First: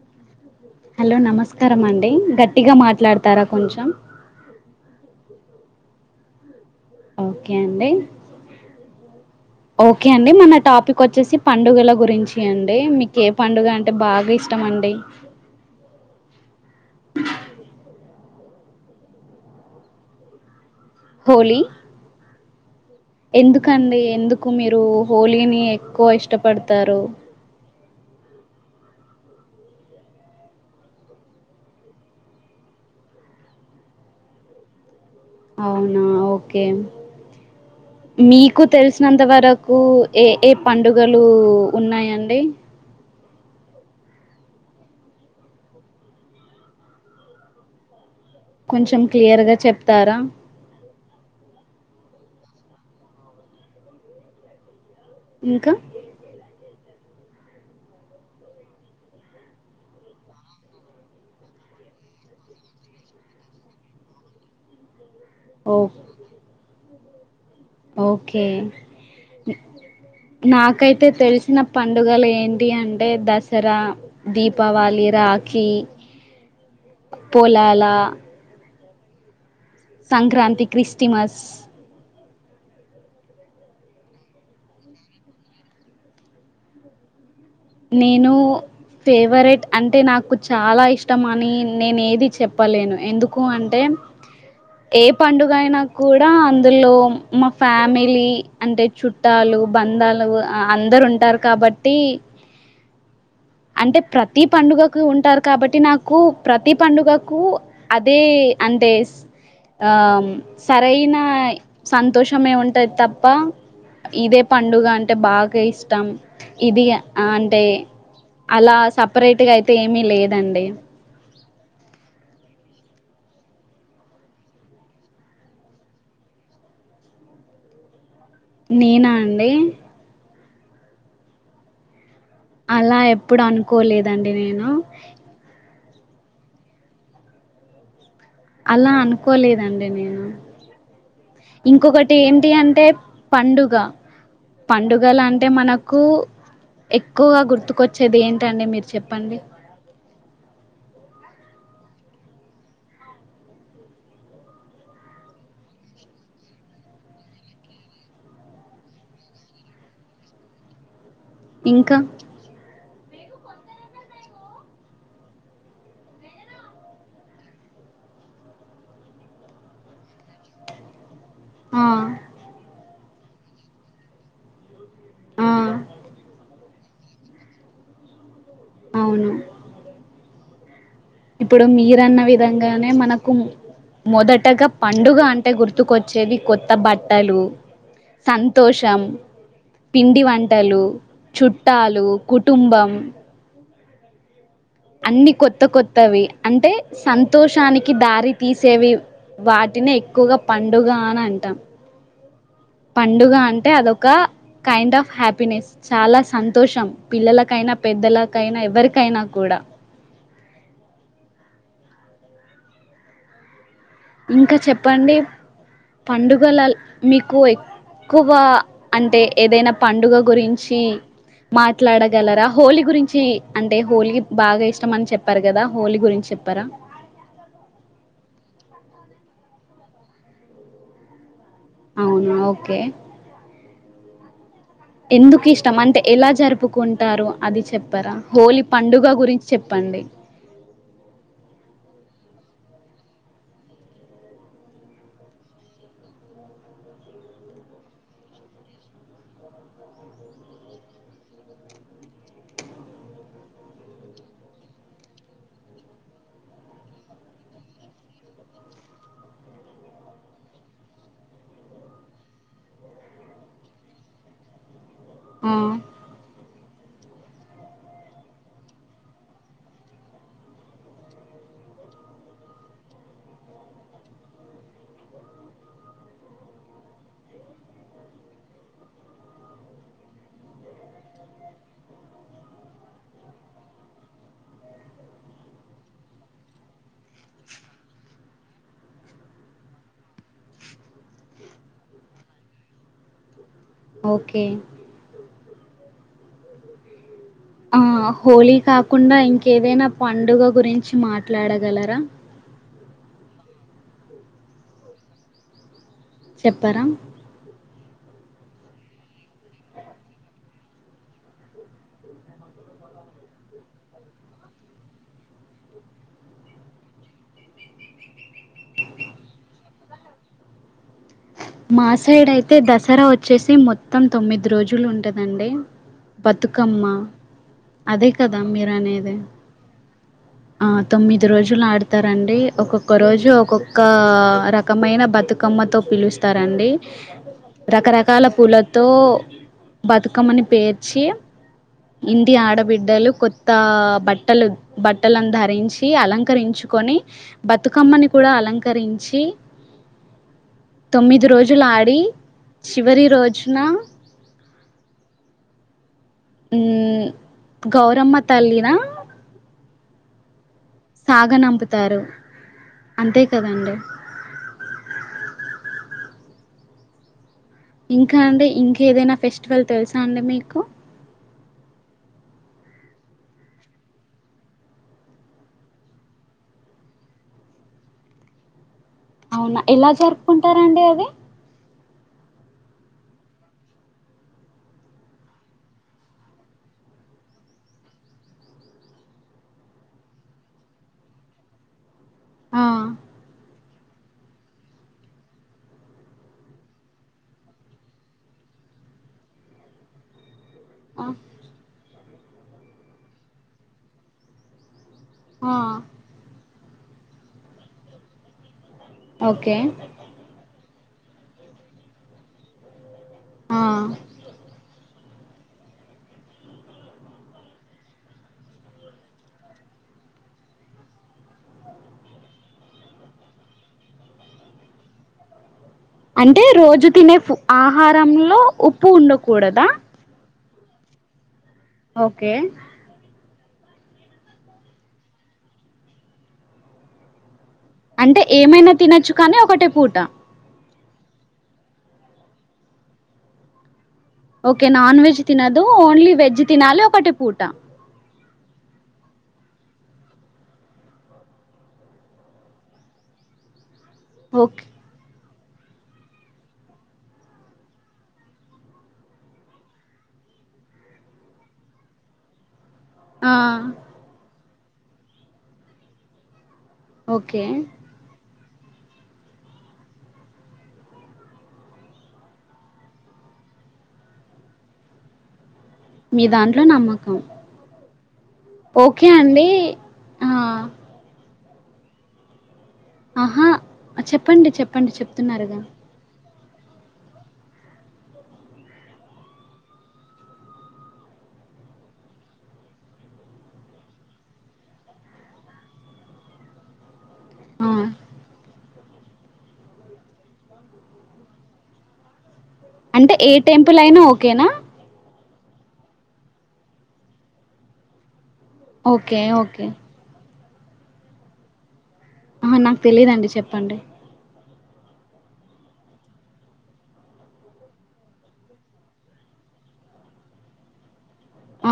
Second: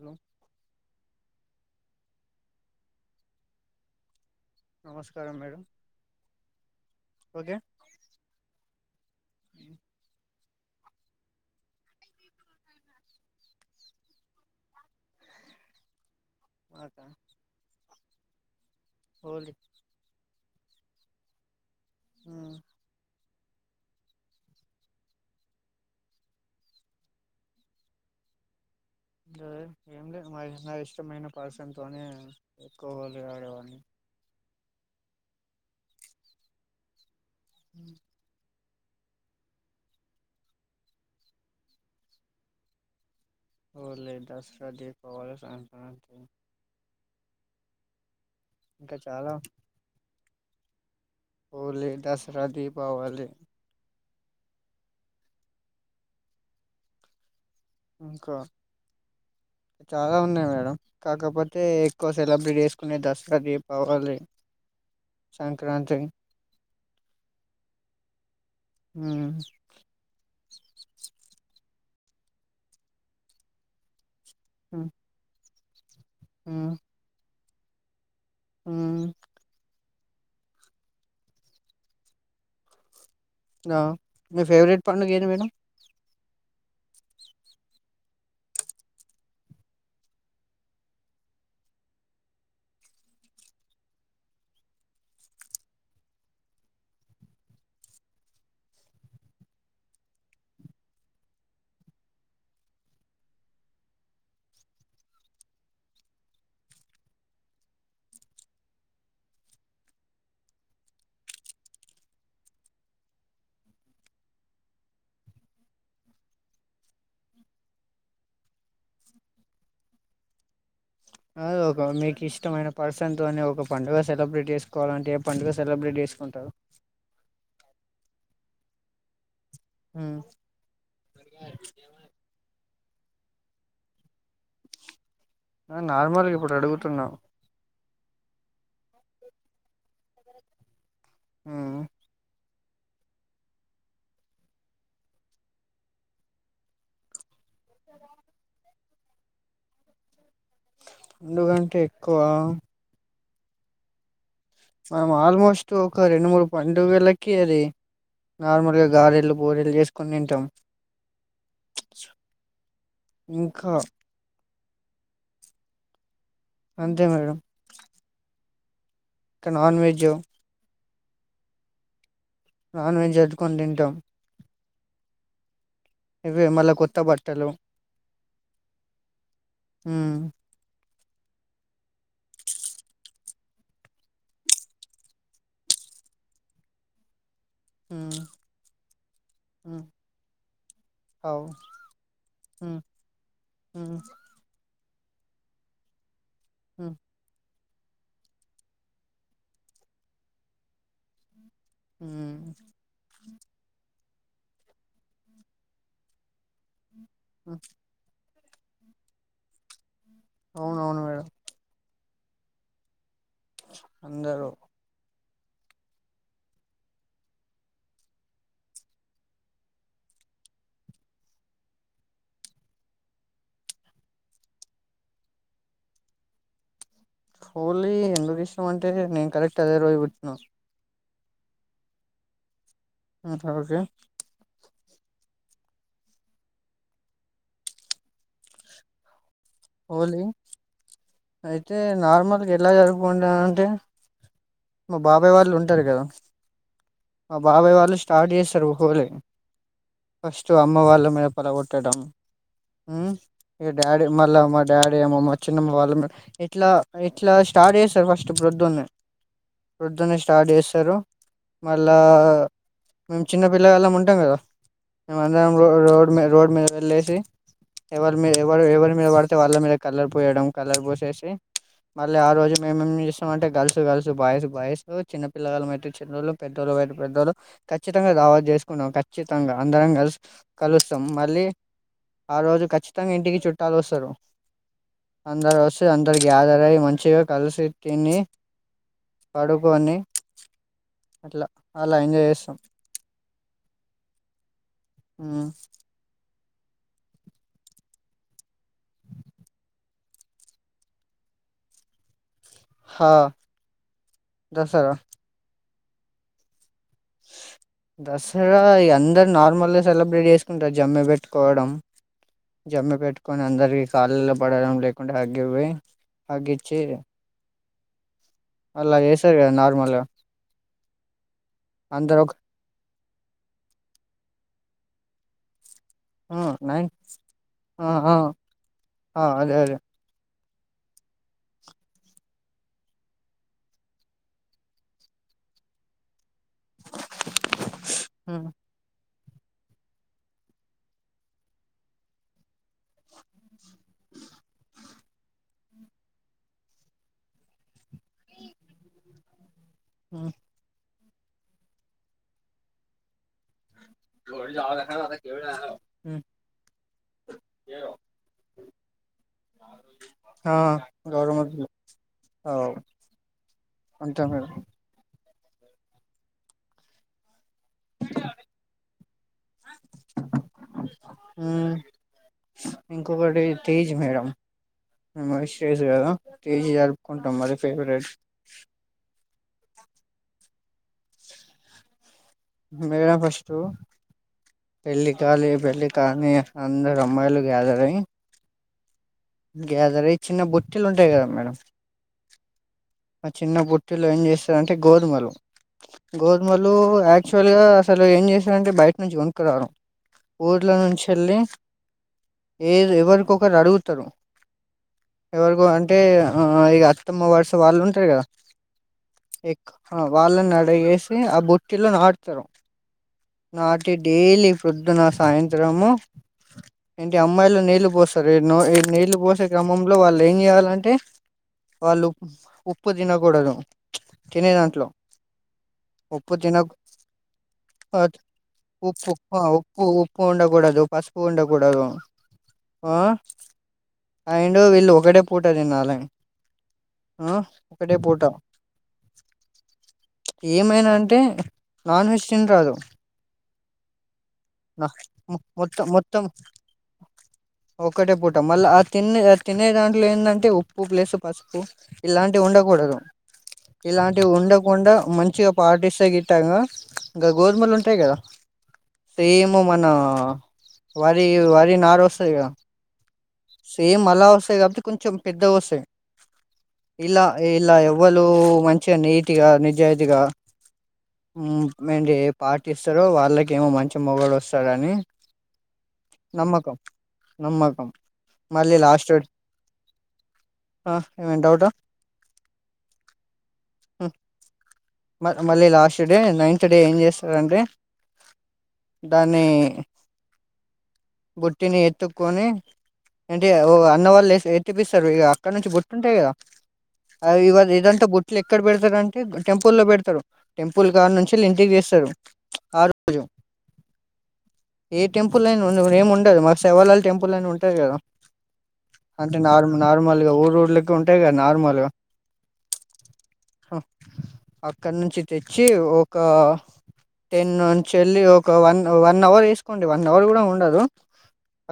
Hello hello నమస్క్ స్కారమండి గట్టిగా మాట్లాడతారా కొంచెం. నమస్కారం మేడం ఓకే అండి ఓకే అండి మన టాప్ పీక్ వచ్చేసి పండుగల గురించీ అండి మీకు ఏ పండుగ అంటే బాగా ఇష్టమండి. మాక హోళి హోలీ ఎందుకండి ఎందుకు మీరూ హోలీని ఎక్కువ ఇష్టపడతారు. అ ఏం లే మా నా ఇష్టమైన పర్సన్ తోనే ఎక్కువ హోలీ ఆడేవాన్ని. అవునా ఓకే మీ కు తెలిసినంత వరకూ ఏ ఏ పండుగలూ ఉన్నాయండి. హోళి, దసర, దీపావళి, సంక్రాంతి. ఇంకా కొంచెం చాలా క్లియర్ గా చెప్తారా. హోలీ, దసరా, దీపావళి. ఇంకా ఇంకా. చాలా ఉన్నాయి మేడం, కాకపోతే ఎక్కువ సెలబ్రేట్ చేసుకునే దసరా, దీపావళే. సంక్రాంతి ఓ కే ఉమ్ నాకైతె తెలిసినప్ పండుగలు ఏంటి అంటే దసరా దీపావాళి రాక్ ఖీ ఆ పోలాలా ఆ సంక్రాంతి, క్రిస్టిమస్ ఆ మీ ఫేవరెట్ పండుగ ఏది మేడం. నేనూ ఫేవరెట్ అంటే నాకు చాలా ఇష్టం అనీ నేన్ ఏది చెప్పలేను. ఎందుకు అంటే, ఏ పండుగ అయినా కూడా అందులో మా ఫ్యామిలీ, అంటే చుట్టాలు బంధాలు అందరు ఉంటారు కాబట్టీ అంటే ప్రతి పండుగకు ఉంటారు కాబట్టి నాకు ప్రతి పండుగకు అదే అంటే ఆ సరైన సంతోషమే ఉంటది తప్ప ఇదే పండుగ అంటే బాగా ఇష్టం ఇది ఆ అంటే అలా సెపరేటుగ అయితే ఏమీ లేదండి అ ఒక మీకు ఇష్టమైన పర్సన్ తోనే ఒక పండుగ సెలబ్రేట్ చేసుకోవాలంటే ఏ పండుగ సెలబ్రేట్ చేసుకుంటారు నేనా అండి హ్మ్ అలా ఎప్పుడు అనుకోలేదండి నేను నార్మల్గా ఇప్పుడు అడుగుతున్నా అలా అనుకోలేదండి నేను ఉమ్ ఇంకొకటి ఏంటి అం టే పండుగ పండుగలు అంటే మనకు ఎక్కువగా గుర్ ర్తుకొచ్చేది ఏంటండి మీరు చెప్పండి పండుగంటే ఎక్కువ మనం ఆల్మోస్ట్ ఒక రెండు మూడు పండుగలకి అది నార్మల్గా గారెలు బోరేలు చేసుకొని తింటాం ఇంకా ఇంకా అంతే మేడం తినవా వెజ్ ఆ నాన్ వెజ్ అద్దుకొని తింటాం ఆ ఇవే మళ్ళ కొత్త త్త బట్టలు అవును ఉమ్ ఇప్పుడు మీయు న్న విధంగానే మన కుంది మొదటగా పండుగ అంటే గుర్తుకొచ్చేది కొత్త బట్టలు ఉమ్ సంతోషం ఉమ్ పిండి వంటలు అవు చుట్టాలు కుటుంబం మ్మ్ అన్ని కొత్త కొత్తవి అంటే ఉమ్ సంతోషానికి కి దారి తీసేవి వాటిని ఎక్కువగా పండుగ అని అంటాం హ్మ్మ్ పండుగ అంటే అదో క కైండ్ ఆఫ్ హ్యాపీనెస్ చాలా సంతోషం పిల్లలకైనా పెద్దల కైన ఎవరికైనా కూడా అవునవును మేడం అందరూ ఇంకా చెప్పండి పండుగలాల్ మీకు ఎక్కువా అంటే ఏదైనా పండగ గురించి మాట్లాడగలరా హోలీ గురించి అంటే హోలీ బాగా ఇష్టమని చెప్పరుగా అంటే హోలీ గురించి చెప్పరా హోలీ ఎందుకు ఇష్టం అంటే నేను కరెక్ట్ అదే రోజు పుట్నా అవునా ఓకే ఒకే ఓకె ఎందుకు ఇష్టం అంటే ఎలా జరుపుకుంటారు అది చెప్పరా హోలీ పండుగ గురించి చెప్పండి హోలీ అయితే నార్మల్ మీరు ఎలా జరుపుకుంటారంటే మా బాబాయ్ వాళ్ళు ఉంటారు కదా మా బాబాయ్ వాళ్ళు స్టార్ట్ చేస్తారు హోలీ ఫస్ట్ అమ్మ వాళ్ళ మీద పొలగొట్టడం మ్మ్ ఇక డాడీ మల్ల మా డాడీ అమ్మమ్మ చిన్నమ్మ వాళ్ళ ఇట్లా ఇట్లా స్టార్ట్ చేస్తారు ఫస్ట్ ప్రొద్దునే ప్రొద్దునే స్టార్ట్ చేస్తారు మళ్ళా మేము చిన్నపిల్లలం ఉంటాం కదా మేము అందరం ఆ రో రోడ్డు మీద రోడ్డుమీద వెళ్లేేసి ఎవరి మీరు ఎవరు ఎవరి మీరు పడుత అయితే వాళ్ళ మీద కలర్ పోయడం కళ్లర్ పోసేసి మళ్ళీ ఆ రోజు మేమేం చేస్తాం అంటే గర్ల్స్ గర్ల్స్ బాయ్స్ బాయ్స్ చిన్న పిల్లగాళ్ళం అయితే చిన్నోళ్ళు పెద్దోళ్ళు వైపు పెద్దోళ్ళు ఖచ్చితంగా రావా చేసుకున్నాం ఖచ్చితంగా అందరం కలిసి కలుస్తాం మళ్ళీ ఆ రోజు ఖచ్చితంగా ఇంటికి చుట్టాలు వస్తారు అందరు వస్తే అందరు గ్యాదర్ అయ్యి మంచిగా కలిసి తిని పడుకొని అట్లా అలా ఎంజాయ్ చేస్తాం ఓకే హ్మ్ ఆ హోలీ కాకుండా ఇంకేదైనా పండుగ గురించి మాట్లాడగలరా హా దసరా చెప్పరా దసరా ఇగ అందరు నార్మల్ గా సెలబ్రేట్ చేసుకుంటారు జమ్మి పెట్టుకోవడం జమ్మి పెట్టుకొని అందరికి కాళ్ళల్లో పడడం లేకుండా హాగ్ ఇవ్వి హాగ్ ఇచ్చి అలా చేసారు కదా నార్మల్గా మా అందరు సైడ్ ఒక అయితే దసరా వ చ్చేసి మొత్తం తొమ్మిది రోజులు ఉంటదండి ఆ, బతుకమ్మ నైన్ ఆ, అదే ఆ, కదా మీరు అనేది ఆ, అదే అదే ఆ తొమ్మిది రోజులు ఆడ్తారండి ఒక్కొక్క రోజు ఒక్కొక్క రకమైన బతుకమ్మతో పిలుస్త్ త రండి రకరకాల పూలతో బతుకమ్మని పేర్చి ఇంటి ఆడబిడ్డలు కొత్త బట్టలు బట్టలను ధరించి అలంకరించుకొని బతుకమ్మని కూడా అలంకరించి, హ్మ్ తొమ్మిది రోజులు ఆడి చివరి రోజున ఉమ్ గౌరమ్మ తల్లినా ఆ గౌరమ్మ తల్లే అవ్ అంతే కదండి అంతే మేడం ఇంకా అంటే ఇంకేదైనా ఫెస్టివల్ తెలుసా అండి మీకు హ్మ్ ఇంకొకటి తేజ్ మేడం మ్మ్ విష్ జేయచ్చు కదా తేజ్ జరుపుకుంటాం మది ఫేవరెట్ అవునా ఎలా జరుపుకుంటారం అండి అది మేడం ఫస్టు పెళ్ళి కాలేదు పెళ్లి కా అని అందరు అమ్మాయిలు గ్యాదర్ అయ్యి గ్యాదర్ అయ చిన్న బొట్ట్టలు ఉంటాయి కదా మేడం ఆ ఆ చిన్న పుటిలో ఏం చేస్తారంటే గోధుమలు గోధుమలు యాక్చువల్గా అసలు ఏం చేస్తారంటే బయట నుంచి కొనుకురారు ఊర్లో నుంచి వెళ్ళి ఏద్ ఎవరికొకరు అడుగుతారు ఆ ఎవరికు అంటే ఆ ఇగ అత్తమ వర్స్ వాళ్ళు ఉంటరు గదా ఓకే ఎక్ ఆ వాళ్ళను గాద్ దా వేసి ఆ బుట్టిలో నాటుతారు ఆ నాటి డైలీ ఫుడ్ పొద్దున్న సాయంత్రము ఏంటి అమ్మాయిలు నీళ్ళు పోస్తరు [unintelligible] నీళ్ళు పోసే క్రమంలో వాళ్ళు ఏం చేయాలంటే వాళ్ళు ఉప్పు తినకూడదు ప్చ్ తినే దాంట్లో ఉప్పు అంటే తిన రోజు తినే ఫు ఆహారంలో ఉప్పు ఉండకూడదా ఉప్పు ఉండకూడదు పసుపు ఉండకూ కూడదు ఓకే ఆ అండ్ వీళ్ళు ఒకటే పూట తినాలి ఆహ్ అంటే ఏమైనా తినొచ్చు కానీ ఒకటే పూట ఏమైనా అంటే నాన్ వెజిటేరియన్ కాదు ఓకే నాన్ వెజ్ తినద్దూ ఓన్లీ మొత్తం వెజ్ తినాలి ఒకటే పూట మళ్ళ ఆ తినే ఆ తినే దాంట్లో ఏందంటే ఉప్పు ప్లస్ పసుపు ఇలాంటివి ఉండకూడదు ఇలాంటివి ఓకే ఉండకుండా మంచ్ మంచిగా పాటిస్తే గిట్టంగా గా గోధుమలు ఉంటయి కదా సేము మనా వరి వరి నార్ వస్తది కదా ఆ సేమ్ అలా వస్త్ కాబట్టి కొంచెం పెద్దగ వస్తయి ఇలా ఓకే ఇలా ఎవ్వళూ మంచిగ నీట్గా నిజాయితీగా మ్మ్ మెంటి పాటిస్తరో వాళ్ళకేమో మంచి మొగుడు వస్తడని మీ దాంట్లో నమ్మకం నమ్మకం మళ్ళీ ఓకే లాస్ట్ అండీ ఆ ఏంమైన్నా డౌట్ ఆ ఆహా చెప్పండి చెప్పండి చెప్తున్నారుగా మళ్ళీ లాస్ట్ డే నైన్త్ డే ఏం చేస్తారంటే దాన్ని బుట్టిని ఎత్తుకొని ఏంటి ఓ అన్న వాళ్ళు లేసి ఎత్తిపిస్తారు ఇగా అక్కడ నుంచి బుట్టి ఉంటయి కదా ఆ ఇగా ఇదంత బొట్లు ఎక్కడ పెడ్ [unintelligible] అంటే టెంపులో పెడతరు టెంపుల్ కాడి నుంచి వీళ్ళింటికి తెస్తరు అంటే ఏ టెంపుల్ అయినా ఓకేనా ఏ టెంపుల్ అని ఉండదు ఏమిముండదు మా శవర్లాల్టెంపుల్ అని ఉంటది కదా ఓకే అంటే ఓకే నార్ నార్మల్గా ఊర్ రోడ్లెక్కువ ఉంటయి కదా నార్మలు హ నాకు తెలీదండీచెప్పండి. అక్కడ నుంచి తెచ్చి ఒక టెన్ నుంచి వెళ్ళి ఒక వన్ వన్ అవర్ వేసుకోండి వన్ అవర్ కూడా ఉండదు.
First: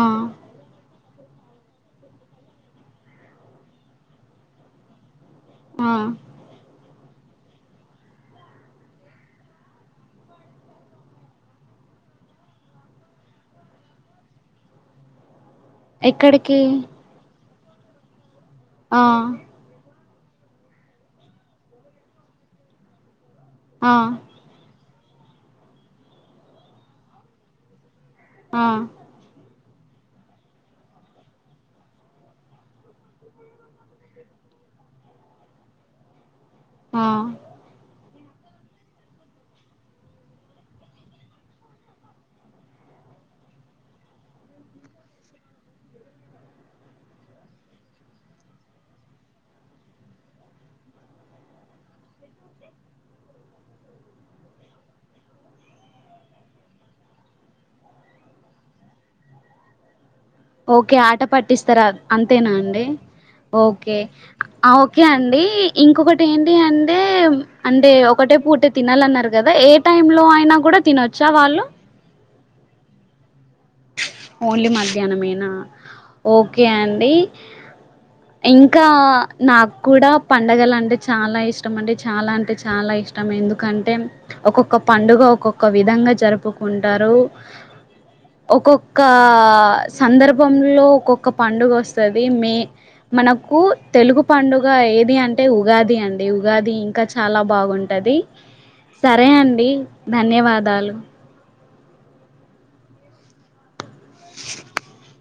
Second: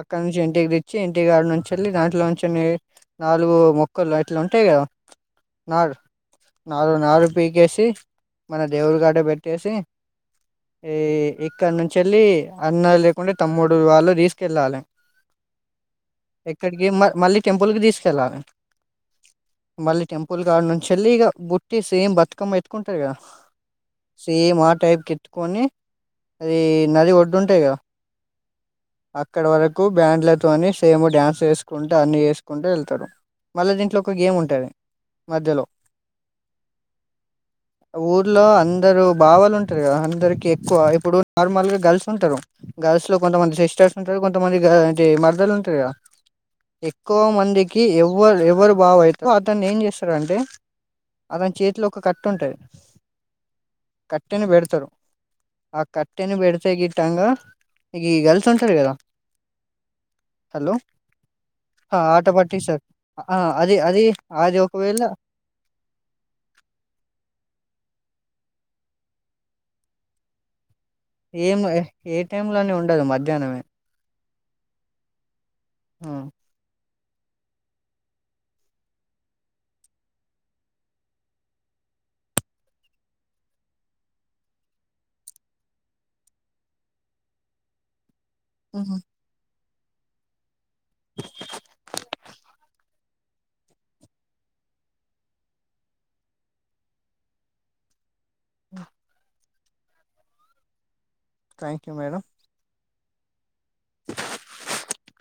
ఆ నుంచి ఇంటికి తేచి. ఇంటి గాడి నుంచి వెళ్ళి దాంట్లో నుంచి నాలుగు మొక్కలు. ఇట్లా ఉంటాయి గా. ఆ [unintelligible] నారు పీకేసి మన దేవురి గడ పెట్టేసి ఈ ఇక్కడ నుంచి వెళ్ళి అన్న లేకుంటే తమ్ముడు వాళ్ళు తీసుకెళ్ళాలి. ఎక్కడికి మ మళ్ళీ. టెంపల్కి తీసుకెళ్ళాలి. ఆ.. మళ్ళీ టెంపుల్ గాడి నుంచి వెళ్లి ఇక గుట్టి స ఏం బతుకమ్మ ఎత్తుకుంటారు గా. ఆ సేమ్ ఆ టైప్ కిటుకోని అది నది ఒడ్డుంటాయి కదా. ఆ అక్కడ వరకు కు బ్యాండ్లతోని సేమ్ డ్యాన్స్ వేసుకుంటే అన్నీ చేసుకుంటూ వెళ్తారు. మళ్ళీ దీంట్లో ఒక గేమ్ ఉంటాది మధ్యలో. ఆ.. ఊర్లో అందరు బావాలు ఉంటారు కదా అందరికి ఎక్కువ ఇప్పుడు నార్మల్ గా గర్ల్స్ ఉంటారు గర్ల్స్ లో కొంతమంది సిస్టర్స్ ఉంటారు కొంతమంది మర్దలు ఉంటారు కదా ఎక్కువ మందికి. ఎవరు ఎవరు బావ అయితే అతన్ని ఏం చేస్తారుంటే అతని చేతిలో ఒక కట్ ఉంటాది కట్టని పెడతారు ఆ కట్టని పెడితే గిట్టాంగా ఈ గర్ల్ స్ ఉంటారు కదా. హలో ఓకే ఆట పట్టిస్తారా ఆ ఆట అంతేనా పట్టిస్తారు అండి. ఆ అది ఓకే అది అది ఓకే ఒకవేళ అండి ఇంకొకటి ఏంటి అంటే అంటే. ఒకటే పూటే తినాలన్నారు కదా ఏ టైంలో అయినా కూడా. తినొచ్చా ఏం వాళ్ళు ఏ టైంలోనే ఉండదు మధ్యాహ్నమే ఓన్లీ మధ్యాహ్నమేనా ఓకే అండి అండి ఇంకా నాకు కూడా పండుగలు అంటే చాలా ఇష్టం అండి చాలా అంటే చాలా ఇష్టం ఎందుకంటే ఒక్కొక్క పండుగ ఒక్కొక్క విధంగా జరుపుకుంటారు. ఒక్కొక్క.. సందర్భం లో ఒక్కొక్క పండుగ వస్తది మే. మనకు తెలుగు పండుగ ఏది అంటే ఉగాది అండి ఉగాది ఇంకా చాలా బాగుంటాది. సరే అండి. అండి ధన్యవాదాలు. Thank you madam. [inaudible]